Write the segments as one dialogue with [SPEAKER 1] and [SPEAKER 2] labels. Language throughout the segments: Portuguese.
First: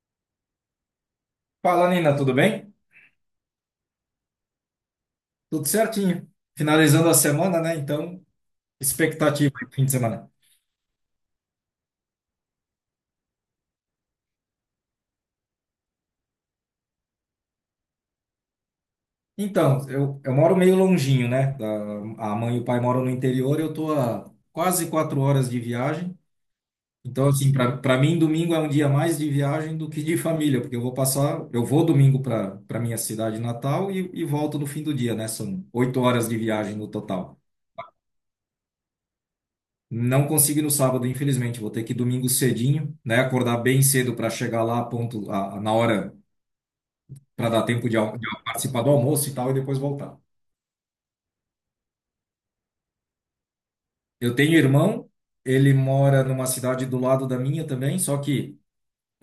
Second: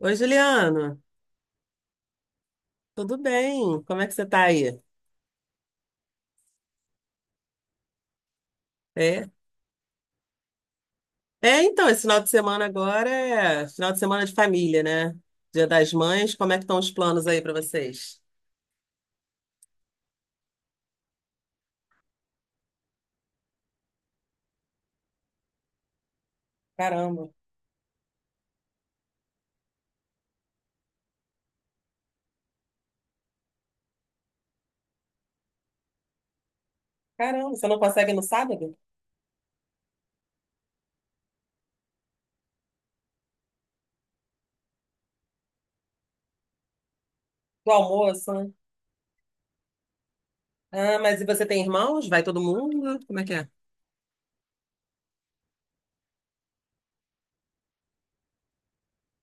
[SPEAKER 1] Oi, Juliano.
[SPEAKER 2] Fala, Nina, tudo bem?
[SPEAKER 1] Tudo bem? Como é que você tá aí?
[SPEAKER 2] Tudo certinho. Finalizando a semana, né? Então,
[SPEAKER 1] É?
[SPEAKER 2] expectativa aí pro fim de semana.
[SPEAKER 1] É, então, esse final de semana agora é final de semana de família, né? Dia das Mães. Como é que estão os planos aí pra vocês?
[SPEAKER 2] Então, eu moro meio longinho, né? A mãe e o pai moram no interior, eu tô a quase 4 horas de viagem. Então,
[SPEAKER 1] Caramba.
[SPEAKER 2] assim, para mim, domingo é um dia mais de viagem do que de família, porque eu vou domingo para minha cidade natal e volto no fim do dia, né? São 8 horas de viagem no total.
[SPEAKER 1] Caramba, você não consegue no sábado?
[SPEAKER 2] Não consigo ir no sábado, infelizmente. Vou ter que ir domingo cedinho, né? Acordar bem cedo para chegar lá ponto, na hora, para dar
[SPEAKER 1] Do
[SPEAKER 2] tempo de, de
[SPEAKER 1] almoço, né?
[SPEAKER 2] participar do almoço e tal, e depois voltar.
[SPEAKER 1] Ah, mas e você tem irmãos? Vai todo mundo? Como é que é?
[SPEAKER 2] Eu tenho irmão, ele mora numa cidade do lado da minha também, só que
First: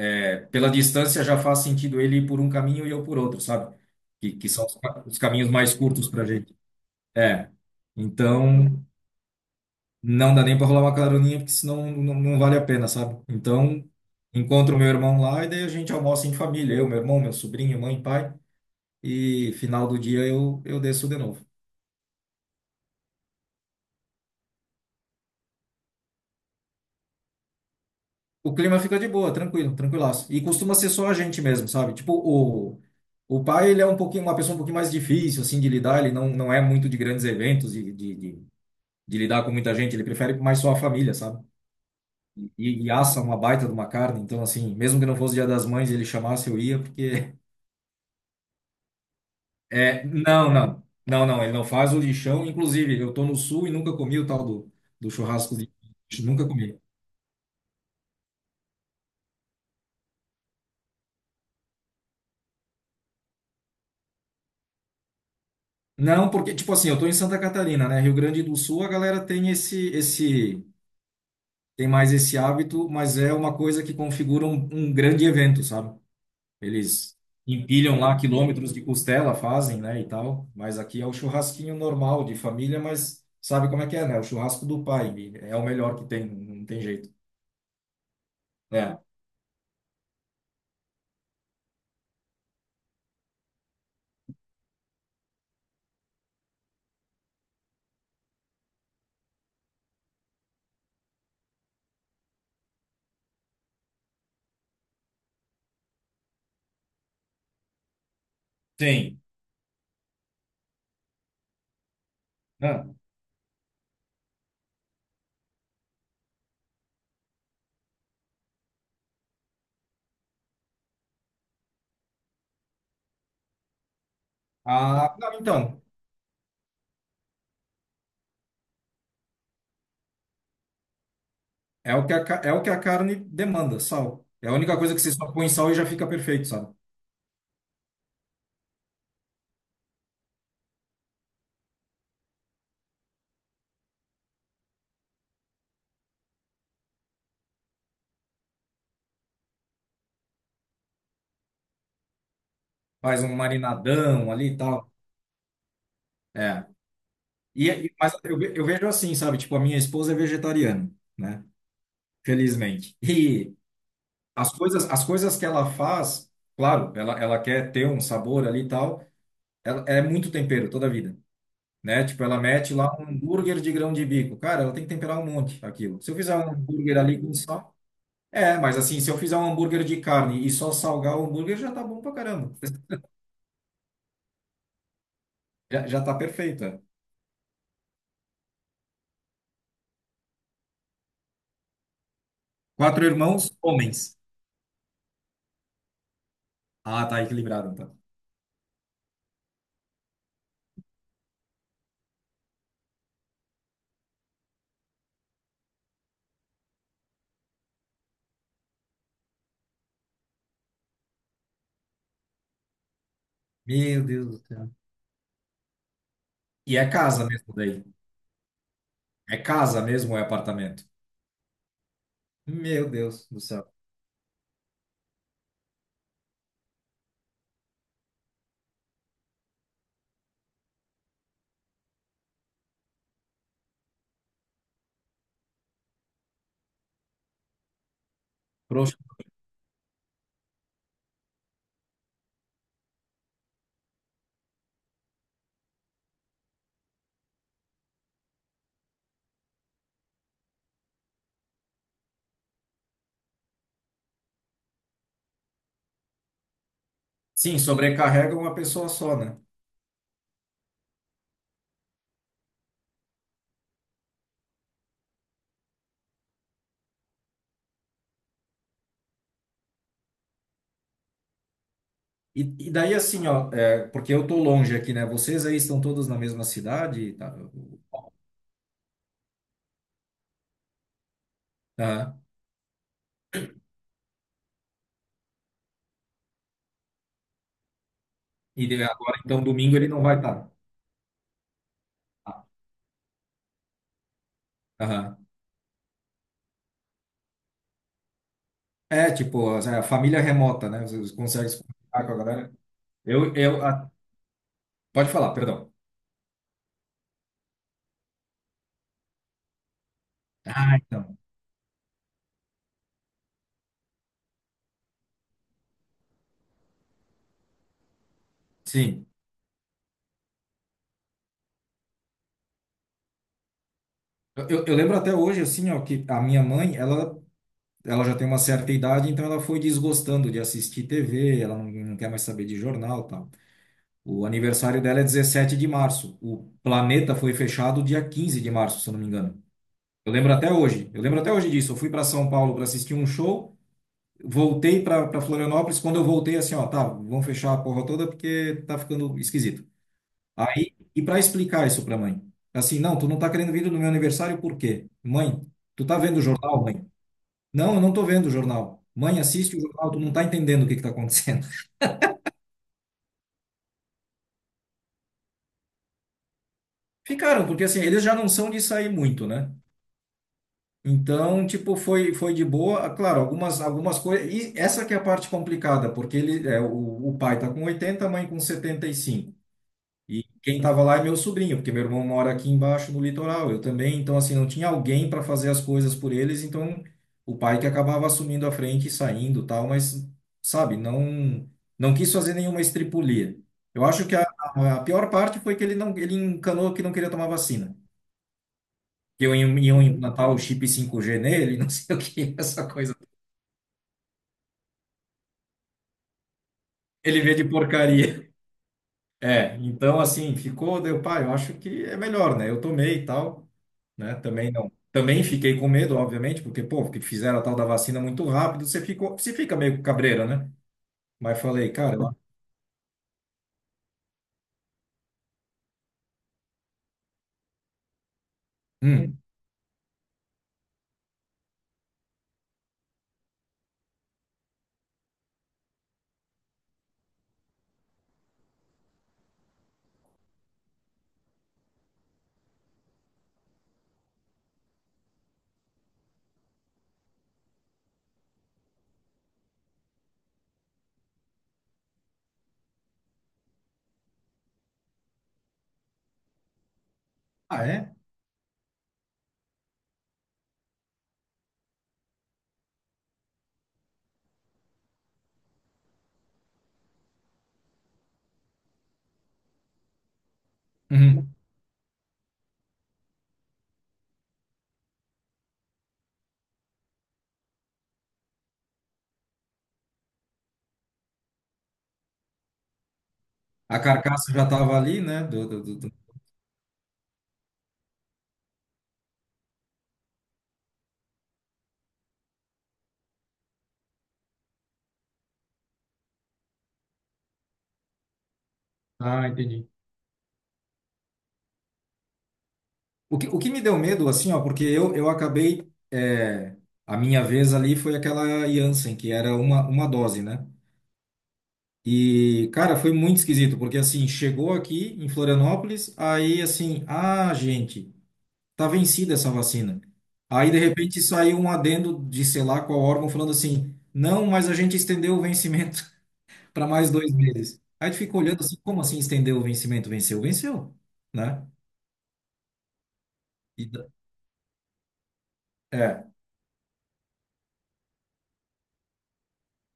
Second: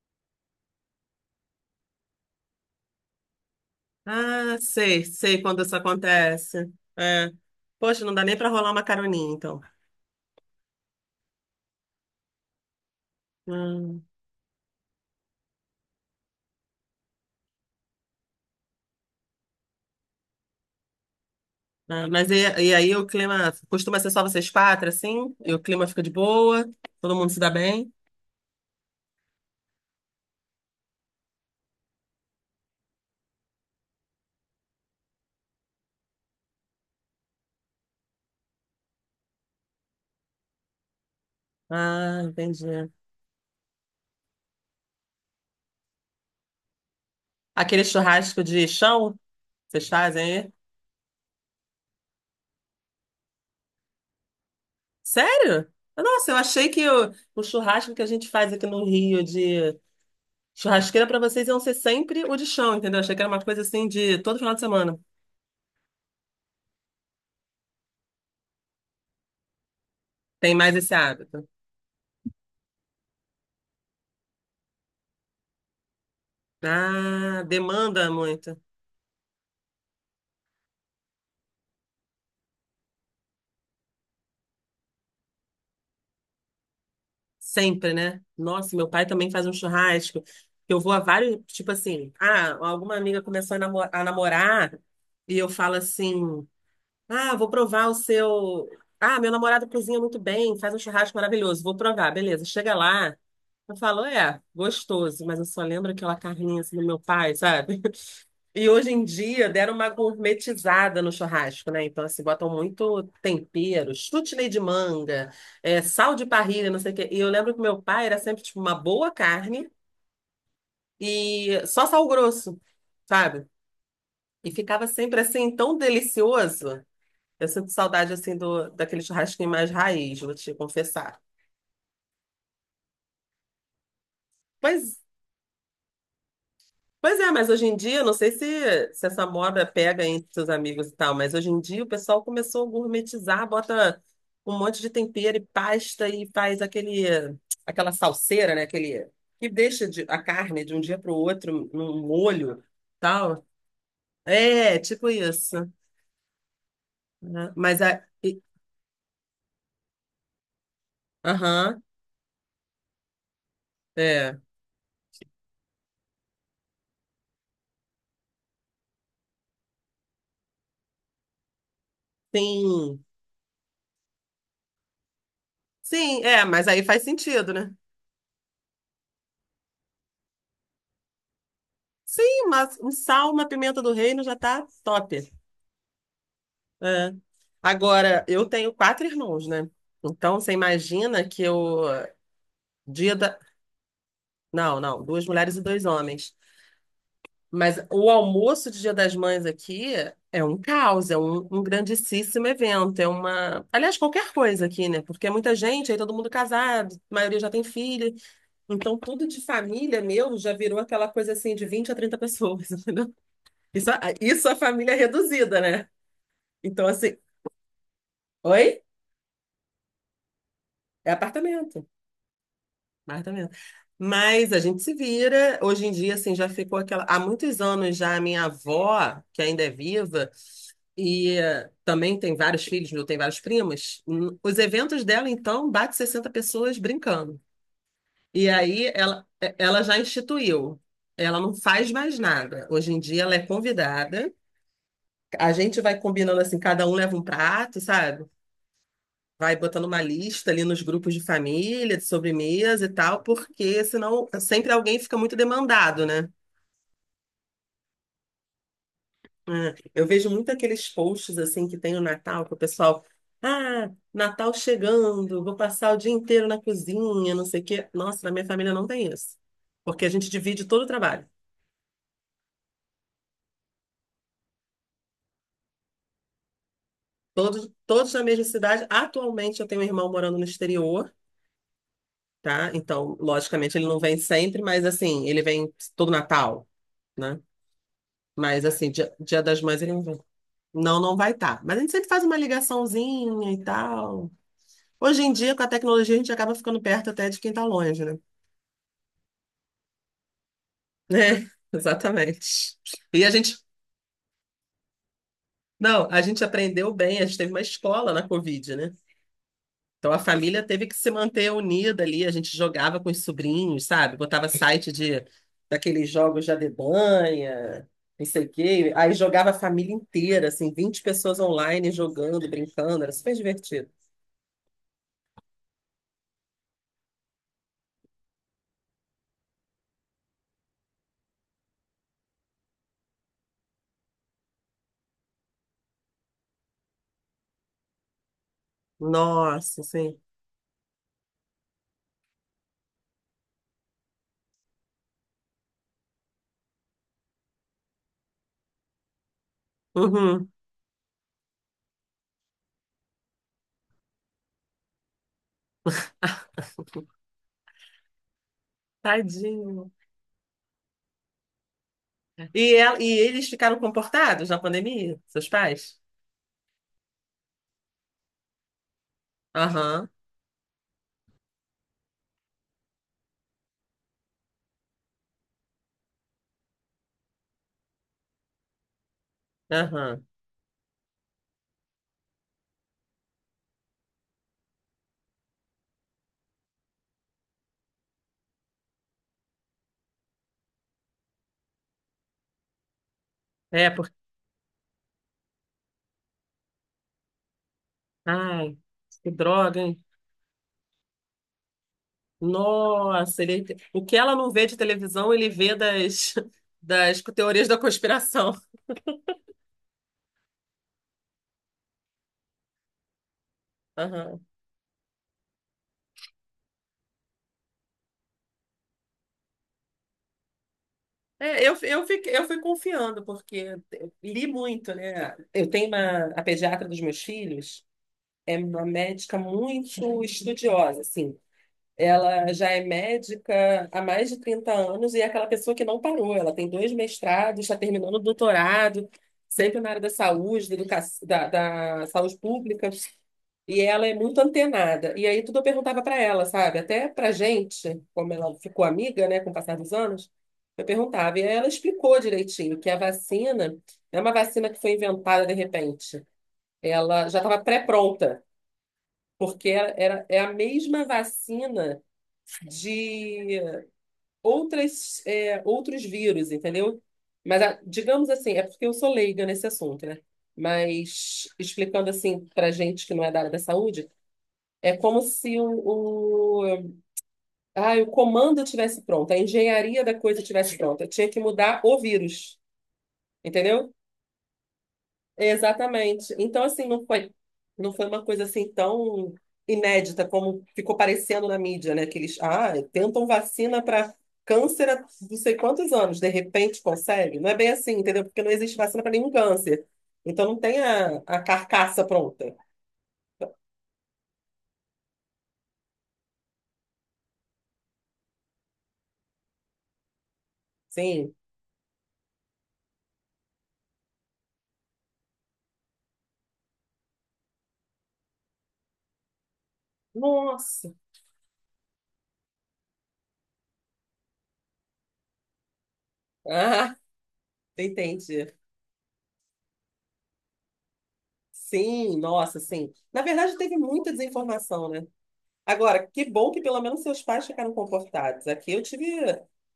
[SPEAKER 2] pela distância já faz sentido ele ir por um caminho e eu por outro, sabe? Que
[SPEAKER 1] Ah,
[SPEAKER 2] são os,
[SPEAKER 1] sei,
[SPEAKER 2] ca- os
[SPEAKER 1] sei
[SPEAKER 2] caminhos
[SPEAKER 1] quando
[SPEAKER 2] mais
[SPEAKER 1] isso
[SPEAKER 2] curtos para gente.
[SPEAKER 1] acontece. É.
[SPEAKER 2] É.
[SPEAKER 1] Poxa, não dá nem pra rolar uma
[SPEAKER 2] Então,
[SPEAKER 1] caroninha, então.
[SPEAKER 2] não dá nem para rolar uma caroninha, porque senão não vale a pena, sabe? Então,
[SPEAKER 1] Ah.
[SPEAKER 2] encontro meu irmão lá e daí a gente almoça em família, eu, meu irmão, meu sobrinho, mãe, pai, e final do dia eu desço de novo.
[SPEAKER 1] Ah, mas e aí o clima costuma ser só vocês quatro, assim? E o clima fica de boa? Todo mundo se dá bem?
[SPEAKER 2] O clima fica de boa, tranquilo, tranquilaço. E costuma ser só a gente mesmo, sabe? Tipo, o pai, ele é um pouquinho, uma pessoa um pouquinho mais difícil, assim, de lidar, ele não é muito de grandes eventos, de lidar com muita gente, ele prefere mais só a família, sabe?
[SPEAKER 1] Ah,
[SPEAKER 2] E
[SPEAKER 1] entendi.
[SPEAKER 2] assa uma baita de uma carne, então, assim, mesmo que não fosse Dia das Mães, ele chamasse, eu ia, porque
[SPEAKER 1] Aquele churrasco de chão, que vocês
[SPEAKER 2] é,
[SPEAKER 1] fazem
[SPEAKER 2] não,
[SPEAKER 1] aí?
[SPEAKER 2] não. Não, não, ele não faz o lixão. Inclusive, eu tô no sul e nunca comi o tal do churrasco
[SPEAKER 1] Sério?
[SPEAKER 2] de lixo,
[SPEAKER 1] Nossa, eu
[SPEAKER 2] nunca
[SPEAKER 1] achei
[SPEAKER 2] comi.
[SPEAKER 1] que o churrasco que a gente faz aqui no Rio de churrasqueira para vocês iam ser sempre o de chão, entendeu? Achei que era uma coisa assim de todo final de semana.
[SPEAKER 2] Não, porque, tipo assim, eu tô em Santa Catarina, né? Rio Grande do Sul, a galera tem
[SPEAKER 1] Tem mais esse hábito.
[SPEAKER 2] tem mais esse hábito, mas é uma coisa que configura um grande evento, sabe? Eles
[SPEAKER 1] Ah,
[SPEAKER 2] empilham
[SPEAKER 1] demanda
[SPEAKER 2] lá
[SPEAKER 1] muito.
[SPEAKER 2] quilômetros de costela, fazem, né, e tal. Mas aqui é o churrasquinho normal de família, mas sabe como é que é, né? O churrasco do pai. É o melhor que tem, não tem jeito.
[SPEAKER 1] Sempre, né? Nossa, meu
[SPEAKER 2] É.
[SPEAKER 1] pai também faz um churrasco. Eu vou a vários, tipo assim, ah, alguma amiga começou a namorar e eu falo assim: "Ah, vou provar o seu, ah, meu namorado cozinha muito bem, faz um churrasco maravilhoso. Vou provar, beleza." Chega lá, eu falo, é, gostoso, mas eu só lembro aquela carninha assim do meu pai, sabe? E hoje em
[SPEAKER 2] Sim.
[SPEAKER 1] dia deram uma gourmetizada no churrasco, né? Então, assim, botam muito tempero, chutney de manga, é, sal de parrilha, não sei o quê. E eu lembro que meu pai era sempre, tipo, uma boa carne e só sal grosso, sabe? E ficava
[SPEAKER 2] Ah,
[SPEAKER 1] sempre,
[SPEAKER 2] não,
[SPEAKER 1] assim, tão
[SPEAKER 2] então,
[SPEAKER 1] delicioso. Eu sinto saudade, assim, daquele churrasquinho mais raiz, vou te confessar.
[SPEAKER 2] é o que a, ca- é o que a carne demanda, sal. É a única coisa
[SPEAKER 1] Pois
[SPEAKER 2] que você só põe sal e já fica perfeito, sabe?
[SPEAKER 1] Pois é, mas hoje em dia, eu não sei se essa moda pega entre seus amigos e tal, mas hoje em dia o pessoal começou a gourmetizar, bota um monte de tempero e pasta e faz aquela salseira, né? Aquele, que deixa a carne de um dia para o outro num molho,
[SPEAKER 2] Faz um
[SPEAKER 1] tal.
[SPEAKER 2] marinadão ali e
[SPEAKER 1] É,
[SPEAKER 2] tal.
[SPEAKER 1] tipo isso,
[SPEAKER 2] É.
[SPEAKER 1] né? Mas
[SPEAKER 2] Mas eu, ve- eu vejo assim, sabe? Tipo, a minha esposa é vegetariana, né?
[SPEAKER 1] aham,
[SPEAKER 2] Felizmente. E
[SPEAKER 1] é,
[SPEAKER 2] as coisas que ela faz, claro, ela quer ter um sabor ali e tal, ela, é muito tempero toda a vida. Né? Tipo, ela mete lá
[SPEAKER 1] sim,
[SPEAKER 2] um hambúrguer de grão de bico. Cara, ela tem que temperar um monte aquilo. Se eu
[SPEAKER 1] sim,
[SPEAKER 2] fizer
[SPEAKER 1] é,
[SPEAKER 2] um
[SPEAKER 1] mas aí
[SPEAKER 2] hambúrguer
[SPEAKER 1] faz
[SPEAKER 2] ali com
[SPEAKER 1] sentido,
[SPEAKER 2] sal,
[SPEAKER 1] né?
[SPEAKER 2] é, mas assim, se eu fizer um hambúrguer de carne e só salgar o hambúrguer, já tá bom pra
[SPEAKER 1] Sim,
[SPEAKER 2] caramba.
[SPEAKER 1] mas um sal, uma pimenta do reino já tá top.
[SPEAKER 2] Já tá perfeito. É.
[SPEAKER 1] É. Agora, eu tenho quatro irmãos, né? Então, você imagina que eu.
[SPEAKER 2] Quatro
[SPEAKER 1] Dia da.
[SPEAKER 2] irmãos, homens.
[SPEAKER 1] Não, não, duas mulheres e dois homens.
[SPEAKER 2] Ah, tá equilibrado,
[SPEAKER 1] Mas
[SPEAKER 2] então.
[SPEAKER 1] o almoço de Dia das Mães aqui é um caos, é um grandíssimo evento. É uma. Aliás, qualquer coisa aqui, né? Porque é muita gente, aí todo mundo casado, a maioria já tem filho. Então, tudo de família meu já virou aquela coisa assim de 20 a 30 pessoas, entendeu? Isso,
[SPEAKER 2] Meu Deus do
[SPEAKER 1] isso a
[SPEAKER 2] céu.
[SPEAKER 1] família é reduzida, né?
[SPEAKER 2] E é
[SPEAKER 1] Então, assim.
[SPEAKER 2] casa mesmo daí.
[SPEAKER 1] Oi?
[SPEAKER 2] É casa mesmo ou é apartamento?
[SPEAKER 1] É apartamento.
[SPEAKER 2] Meu Deus
[SPEAKER 1] Marta
[SPEAKER 2] do
[SPEAKER 1] mesmo.
[SPEAKER 2] céu.
[SPEAKER 1] Mas a gente se vira. Hoje em dia, assim, já ficou aquela. Há muitos anos já a minha avó, que ainda é viva, e também tem vários filhos, eu tenho vários primos. Os eventos dela, então, bate 60 pessoas brincando. E aí
[SPEAKER 2] Proxa.
[SPEAKER 1] ela já instituiu. Ela não faz mais nada. Hoje em dia ela é convidada. A gente vai combinando assim, cada um leva um prato, sabe? Vai botando uma lista ali nos grupos de família, de sobremesa e tal, porque senão sempre alguém fica muito demandado, né?
[SPEAKER 2] Sim, sobrecarrega uma pessoa só, né?
[SPEAKER 1] É, eu vejo muito aqueles posts assim que tem no Natal, que o pessoal, ah, Natal chegando, vou passar o dia inteiro na cozinha, não sei o quê. Nossa, na minha família não tem isso, porque a gente divide todo o trabalho.
[SPEAKER 2] E daí assim, ó, porque eu tô longe aqui, né? Vocês aí estão todos na mesma cidade, tá?
[SPEAKER 1] Todos, todos na mesma cidade. Atualmente eu tenho um irmão morando no exterior,
[SPEAKER 2] Aham.
[SPEAKER 1] tá? Então, logicamente, ele não vem sempre, mas assim, ele vem todo Natal, né? Mas assim,
[SPEAKER 2] Agora,
[SPEAKER 1] Dia
[SPEAKER 2] então,
[SPEAKER 1] das
[SPEAKER 2] domingo
[SPEAKER 1] Mães
[SPEAKER 2] ele
[SPEAKER 1] ele
[SPEAKER 2] não
[SPEAKER 1] não vai.
[SPEAKER 2] vai estar.
[SPEAKER 1] Não, não vai estar. Mas a gente sempre faz uma ligaçãozinha e tal. Hoje em dia, com a tecnologia, a gente acaba ficando perto até de quem está longe, né?
[SPEAKER 2] É, tipo, é a família remota, né?
[SPEAKER 1] É,
[SPEAKER 2] Você consegue se comunicar com a galera.
[SPEAKER 1] exatamente. E a
[SPEAKER 2] Eu,
[SPEAKER 1] gente,
[SPEAKER 2] eu, a- Pode falar, perdão.
[SPEAKER 1] não, a gente aprendeu bem, a gente teve uma escola na Covid, né? Então a família
[SPEAKER 2] Ah,
[SPEAKER 1] teve que se
[SPEAKER 2] então.
[SPEAKER 1] manter unida ali, a gente jogava com os sobrinhos, sabe? Botava site de daqueles jogos de adedanha, não sei o quê.
[SPEAKER 2] Sim.
[SPEAKER 1] Aí jogava a família inteira, assim, 20 pessoas online jogando, brincando, era super divertido.
[SPEAKER 2] Eu lembro até hoje, assim, ó, que a minha mãe, ela já tem uma certa idade, então ela foi desgostando de assistir TV, ela não quer mais saber de jornal, e tal. O aniversário dela é 17 de março. O planeta foi fechado dia 15 de março, se eu não me engano.
[SPEAKER 1] Nossa,
[SPEAKER 2] Eu
[SPEAKER 1] sim.
[SPEAKER 2] lembro até hoje. Eu lembro até hoje disso. Eu fui para São Paulo para assistir um show. Voltei para Florianópolis. Quando eu voltei, assim, ó, tá, vamos fechar a porra toda porque tá ficando esquisito.
[SPEAKER 1] Uhum.
[SPEAKER 2] Aí, e para explicar isso para mãe? Assim, não, tu não tá querendo vir no meu aniversário por quê? Mãe, tu tá vendo o jornal, mãe? Não, eu não tô vendo o jornal. Mãe, assiste o
[SPEAKER 1] Tadinho.
[SPEAKER 2] jornal, tu não tá entendendo o que que tá acontecendo.
[SPEAKER 1] E, e eles ficaram comportados na pandemia, seus pais?
[SPEAKER 2] Ficaram, porque assim, eles já não são de sair muito, né?
[SPEAKER 1] Aham,
[SPEAKER 2] Então, tipo, foi de boa. Ah, claro, algumas coisas. E essa que é a parte complicada, porque o pai tá com 80, a mãe com 75.
[SPEAKER 1] aham.
[SPEAKER 2] E quem estava lá é meu sobrinho, porque meu irmão mora aqui embaixo no litoral, eu também. Então, assim, não tinha alguém para fazer as coisas por eles, então o pai que acabava assumindo a frente e saindo, tal, mas, sabe, não não quis fazer nenhuma estripulia. Eu
[SPEAKER 1] É,
[SPEAKER 2] acho
[SPEAKER 1] porque.
[SPEAKER 2] que a pior parte foi que ele não ele encanou que não queria tomar vacina.
[SPEAKER 1] Ai,
[SPEAKER 2] Que
[SPEAKER 1] que
[SPEAKER 2] eu
[SPEAKER 1] droga,
[SPEAKER 2] iam
[SPEAKER 1] hein?
[SPEAKER 2] implantar o chip 5G nele, não sei o que, essa coisa.
[SPEAKER 1] Nossa, ele... o que ela não vê de televisão, ele vê das, das
[SPEAKER 2] Ele vê de
[SPEAKER 1] teorias da
[SPEAKER 2] porcaria.
[SPEAKER 1] conspiração.
[SPEAKER 2] É, então assim, ficou, deu, pai, eu acho que é melhor, né? Eu tomei e tal. Né?
[SPEAKER 1] Aham.
[SPEAKER 2] Também não. Também fiquei com medo, obviamente, porque, pô, que fizeram a tal da vacina muito rápido, você fica meio cabreira, né? Mas
[SPEAKER 1] É,
[SPEAKER 2] falei, cara,
[SPEAKER 1] fiquei, eu fui confiando, porque eu li muito, né? Eu tenho uma, a pediatra dos meus filhos, é uma
[SPEAKER 2] hum,
[SPEAKER 1] médica muito estudiosa, assim. Ela já é médica há mais de 30 anos e é aquela pessoa que não parou. Ela tem dois mestrados, está terminando o doutorado, sempre na área da saúde, da saúde pública. E ela é muito antenada. E aí tudo eu perguntava para ela, sabe? Até para gente, como ela ficou amiga, né, com o passar dos anos, eu perguntava. E aí ela explicou direitinho que a vacina não é uma vacina que foi inventada de repente. Ela já estava
[SPEAKER 2] ah, é?
[SPEAKER 1] pré-pronta, porque é a mesma vacina de outros vírus, entendeu? Mas, digamos assim, é porque eu sou leiga nesse assunto, né?
[SPEAKER 2] Uhum.
[SPEAKER 1] Mas, explicando assim para gente que não é da área da saúde, é como se ah, o comando tivesse pronto, a engenharia da coisa tivesse pronta. Eu tinha que mudar o vírus,
[SPEAKER 2] A
[SPEAKER 1] entendeu?
[SPEAKER 2] carcaça já tava ali, né?
[SPEAKER 1] Exatamente. Então, assim, não foi uma coisa assim tão inédita como ficou parecendo na mídia, né? Que eles, ah, tentam vacina para câncer há não sei quantos anos, de repente consegue. Não é bem assim, entendeu? Porque não existe vacina para
[SPEAKER 2] Ah,
[SPEAKER 1] nenhum
[SPEAKER 2] entendi.
[SPEAKER 1] câncer. Então, não tem a carcaça pronta.
[SPEAKER 2] O que me deu medo, assim, ó, porque eu acabei, a minha vez ali foi aquela Janssen, que era uma dose, né?
[SPEAKER 1] Sim.
[SPEAKER 2] E, cara, foi muito esquisito, porque, assim, chegou aqui em Florianópolis, aí, assim, ah, gente, tá vencida essa vacina. Aí, de
[SPEAKER 1] Nossa.
[SPEAKER 2] repente, saiu um adendo de sei lá qual órgão falando assim: não, mas a gente estendeu o vencimento para mais
[SPEAKER 1] Ah,
[SPEAKER 2] 2 meses. Aí tu fica olhando
[SPEAKER 1] entendi.
[SPEAKER 2] assim: como assim estendeu o vencimento? Venceu, venceu, né?
[SPEAKER 1] Sim, nossa, sim. Na verdade,
[SPEAKER 2] E
[SPEAKER 1] teve
[SPEAKER 2] da-
[SPEAKER 1] muita desinformação, né?
[SPEAKER 2] é,
[SPEAKER 1] Agora, que bom que pelo menos seus pais ficaram comportados. Aqui eu tive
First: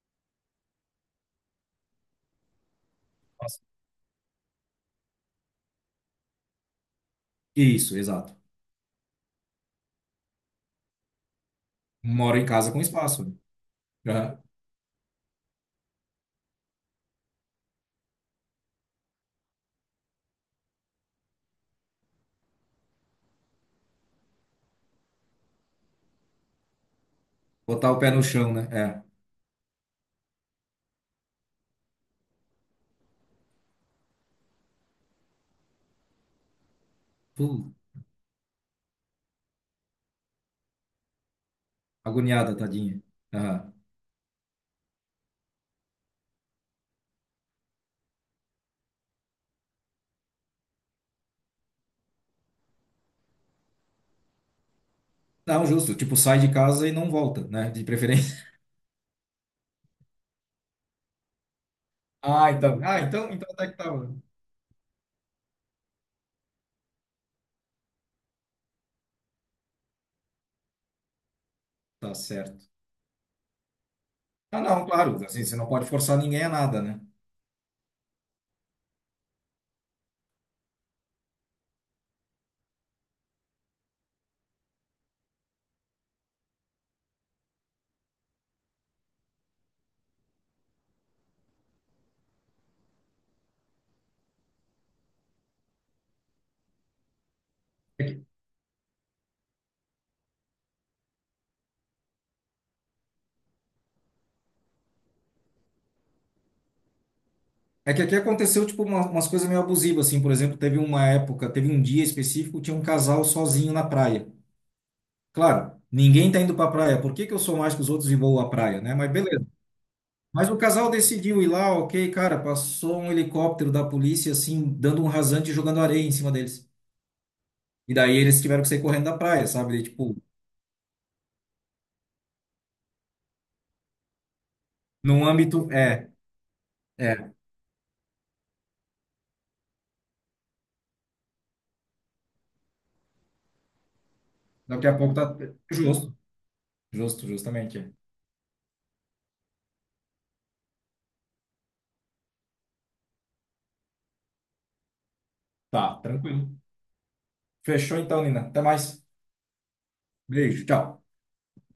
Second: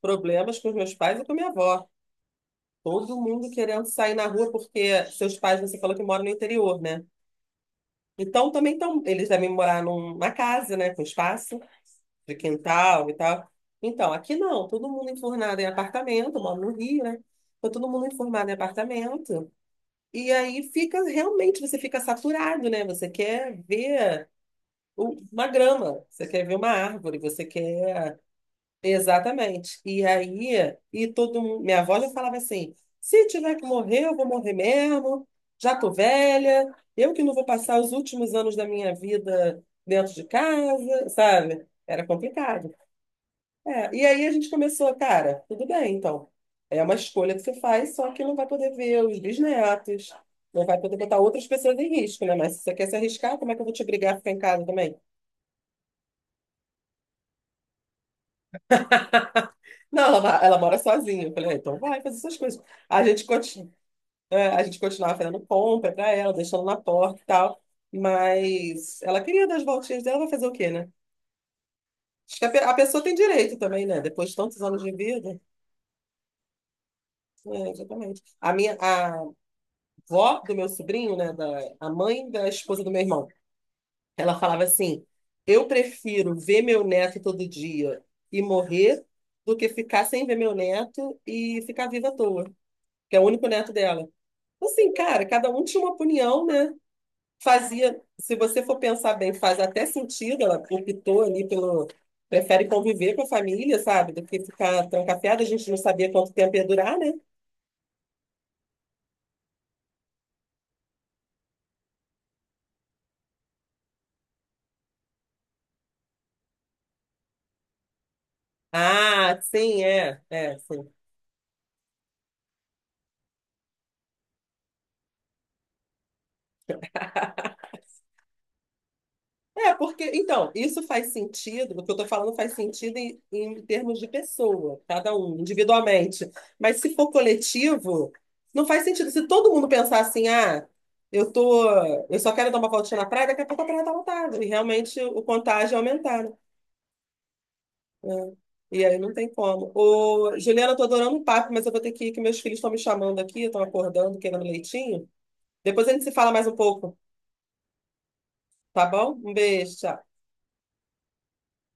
[SPEAKER 1] problemas com os meus pais e com minha avó. Todo mundo querendo sair na rua porque seus pais, você falou que moram no interior, né?
[SPEAKER 2] isso, exato.
[SPEAKER 1] Então também estão, eles devem morar numa casa, né, com espaço de
[SPEAKER 2] Moro em casa com
[SPEAKER 1] quintal e
[SPEAKER 2] espaço.
[SPEAKER 1] tal. Então,
[SPEAKER 2] Né?
[SPEAKER 1] aqui
[SPEAKER 2] Aham.
[SPEAKER 1] não, todo mundo enfurnado em apartamento, eu moro no Rio, né? Então, todo mundo enfurnado em apartamento. E aí fica, realmente, você fica saturado, né? Você quer ver uma grama, você quer ver uma árvore, você
[SPEAKER 2] Botar o pé
[SPEAKER 1] quer.
[SPEAKER 2] no chão, né? É.
[SPEAKER 1] Exatamente. E aí, e todo mundo, minha avó já falava assim: "Se tiver que morrer, eu vou morrer mesmo, já tô velha, eu que não vou
[SPEAKER 2] Puh,
[SPEAKER 1] passar os últimos anos da minha vida dentro de casa", sabe? Era
[SPEAKER 2] agoniada,
[SPEAKER 1] complicado.
[SPEAKER 2] tadinha. Aham.
[SPEAKER 1] É, e aí a gente começou, cara, tudo bem, então. É uma escolha que você faz, só que não vai poder ver os bisnetos, não vai poder botar outras pessoas em risco, né? Mas se você quer se arriscar, como é que eu vou te obrigar a ficar em casa também?
[SPEAKER 2] Não, justo. Tipo, sai de casa e não volta, né? De preferência.
[SPEAKER 1] Não, ela mora sozinha. Eu falei, ah, então vai fazer suas
[SPEAKER 2] Ah,
[SPEAKER 1] coisas.
[SPEAKER 2] então. Ah,
[SPEAKER 1] A gente
[SPEAKER 2] então até que tá.
[SPEAKER 1] É, a gente continuava fazendo compra pra ela, deixando na porta e tal. Mas ela queria dar as voltinhas dela, vai fazer o quê, né?
[SPEAKER 2] Tá
[SPEAKER 1] Acho que
[SPEAKER 2] certo.
[SPEAKER 1] a pessoa tem direito também, né? Depois de
[SPEAKER 2] Ah,
[SPEAKER 1] tantos anos
[SPEAKER 2] não,
[SPEAKER 1] de
[SPEAKER 2] claro,
[SPEAKER 1] vida.
[SPEAKER 2] assim, você não pode forçar ninguém a nada, né?
[SPEAKER 1] É, exatamente. A vó do meu sobrinho, né? A mãe da esposa do meu irmão, ela falava assim: "Eu prefiro ver meu neto todo dia e morrer do que ficar sem ver meu neto e ficar viva à toa", que é o único neto dela. Assim, cara, cada um tinha uma opinião, né? Fazia,
[SPEAKER 2] É que,
[SPEAKER 1] se você for pensar bem, faz até sentido, ela optou ali pelo, prefere conviver com a família, sabe, do que ficar trancafiada, a gente não sabia quanto tempo ia durar, né?
[SPEAKER 2] é que aqui aconteceu, tipo, umas coisas meio abusivas, assim, por exemplo, teve uma época, teve um dia específico, tinha um casal sozinho na praia. Claro, ninguém tá indo pra praia, por que que eu sou mais que os outros e vou à praia, né? Mas
[SPEAKER 1] Ah,
[SPEAKER 2] beleza.
[SPEAKER 1] sim, é,
[SPEAKER 2] Mas o
[SPEAKER 1] é,
[SPEAKER 2] casal
[SPEAKER 1] sim.
[SPEAKER 2] decidiu ir lá, ok, cara, passou um helicóptero da polícia, assim, dando um rasante e jogando areia em cima deles. E daí eles tiveram que sair correndo da praia,
[SPEAKER 1] É,
[SPEAKER 2] sabe? E,
[SPEAKER 1] porque,
[SPEAKER 2] tipo,
[SPEAKER 1] então, isso faz sentido, o que eu tô falando faz sentido em termos de pessoa, cada
[SPEAKER 2] num
[SPEAKER 1] um,
[SPEAKER 2] âmbito,
[SPEAKER 1] individualmente. Mas se for
[SPEAKER 2] é,
[SPEAKER 1] coletivo, não faz sentido. Se todo mundo pensar assim, ah, eu tô, eu só quero dar uma voltinha na praia, daqui a pouco a praia tá lotada, e
[SPEAKER 2] daqui a
[SPEAKER 1] realmente
[SPEAKER 2] pouco
[SPEAKER 1] o
[SPEAKER 2] tá
[SPEAKER 1] contágio
[SPEAKER 2] justo,
[SPEAKER 1] aumentar, né?
[SPEAKER 2] justo, justamente. É.
[SPEAKER 1] É. E aí não tem como. Ô, Juliana, eu tô adorando o papo, mas eu vou ter que ir, que meus filhos estão me chamando aqui, estão acordando, querendo um leitinho. Depois a
[SPEAKER 2] Tá,
[SPEAKER 1] gente se fala mais
[SPEAKER 2] tranquilo.
[SPEAKER 1] um pouco,
[SPEAKER 2] Fechou então, Nina. Até
[SPEAKER 1] tá
[SPEAKER 2] mais.
[SPEAKER 1] bom? Um beijo, tchau.
[SPEAKER 2] Beijo. Tchau.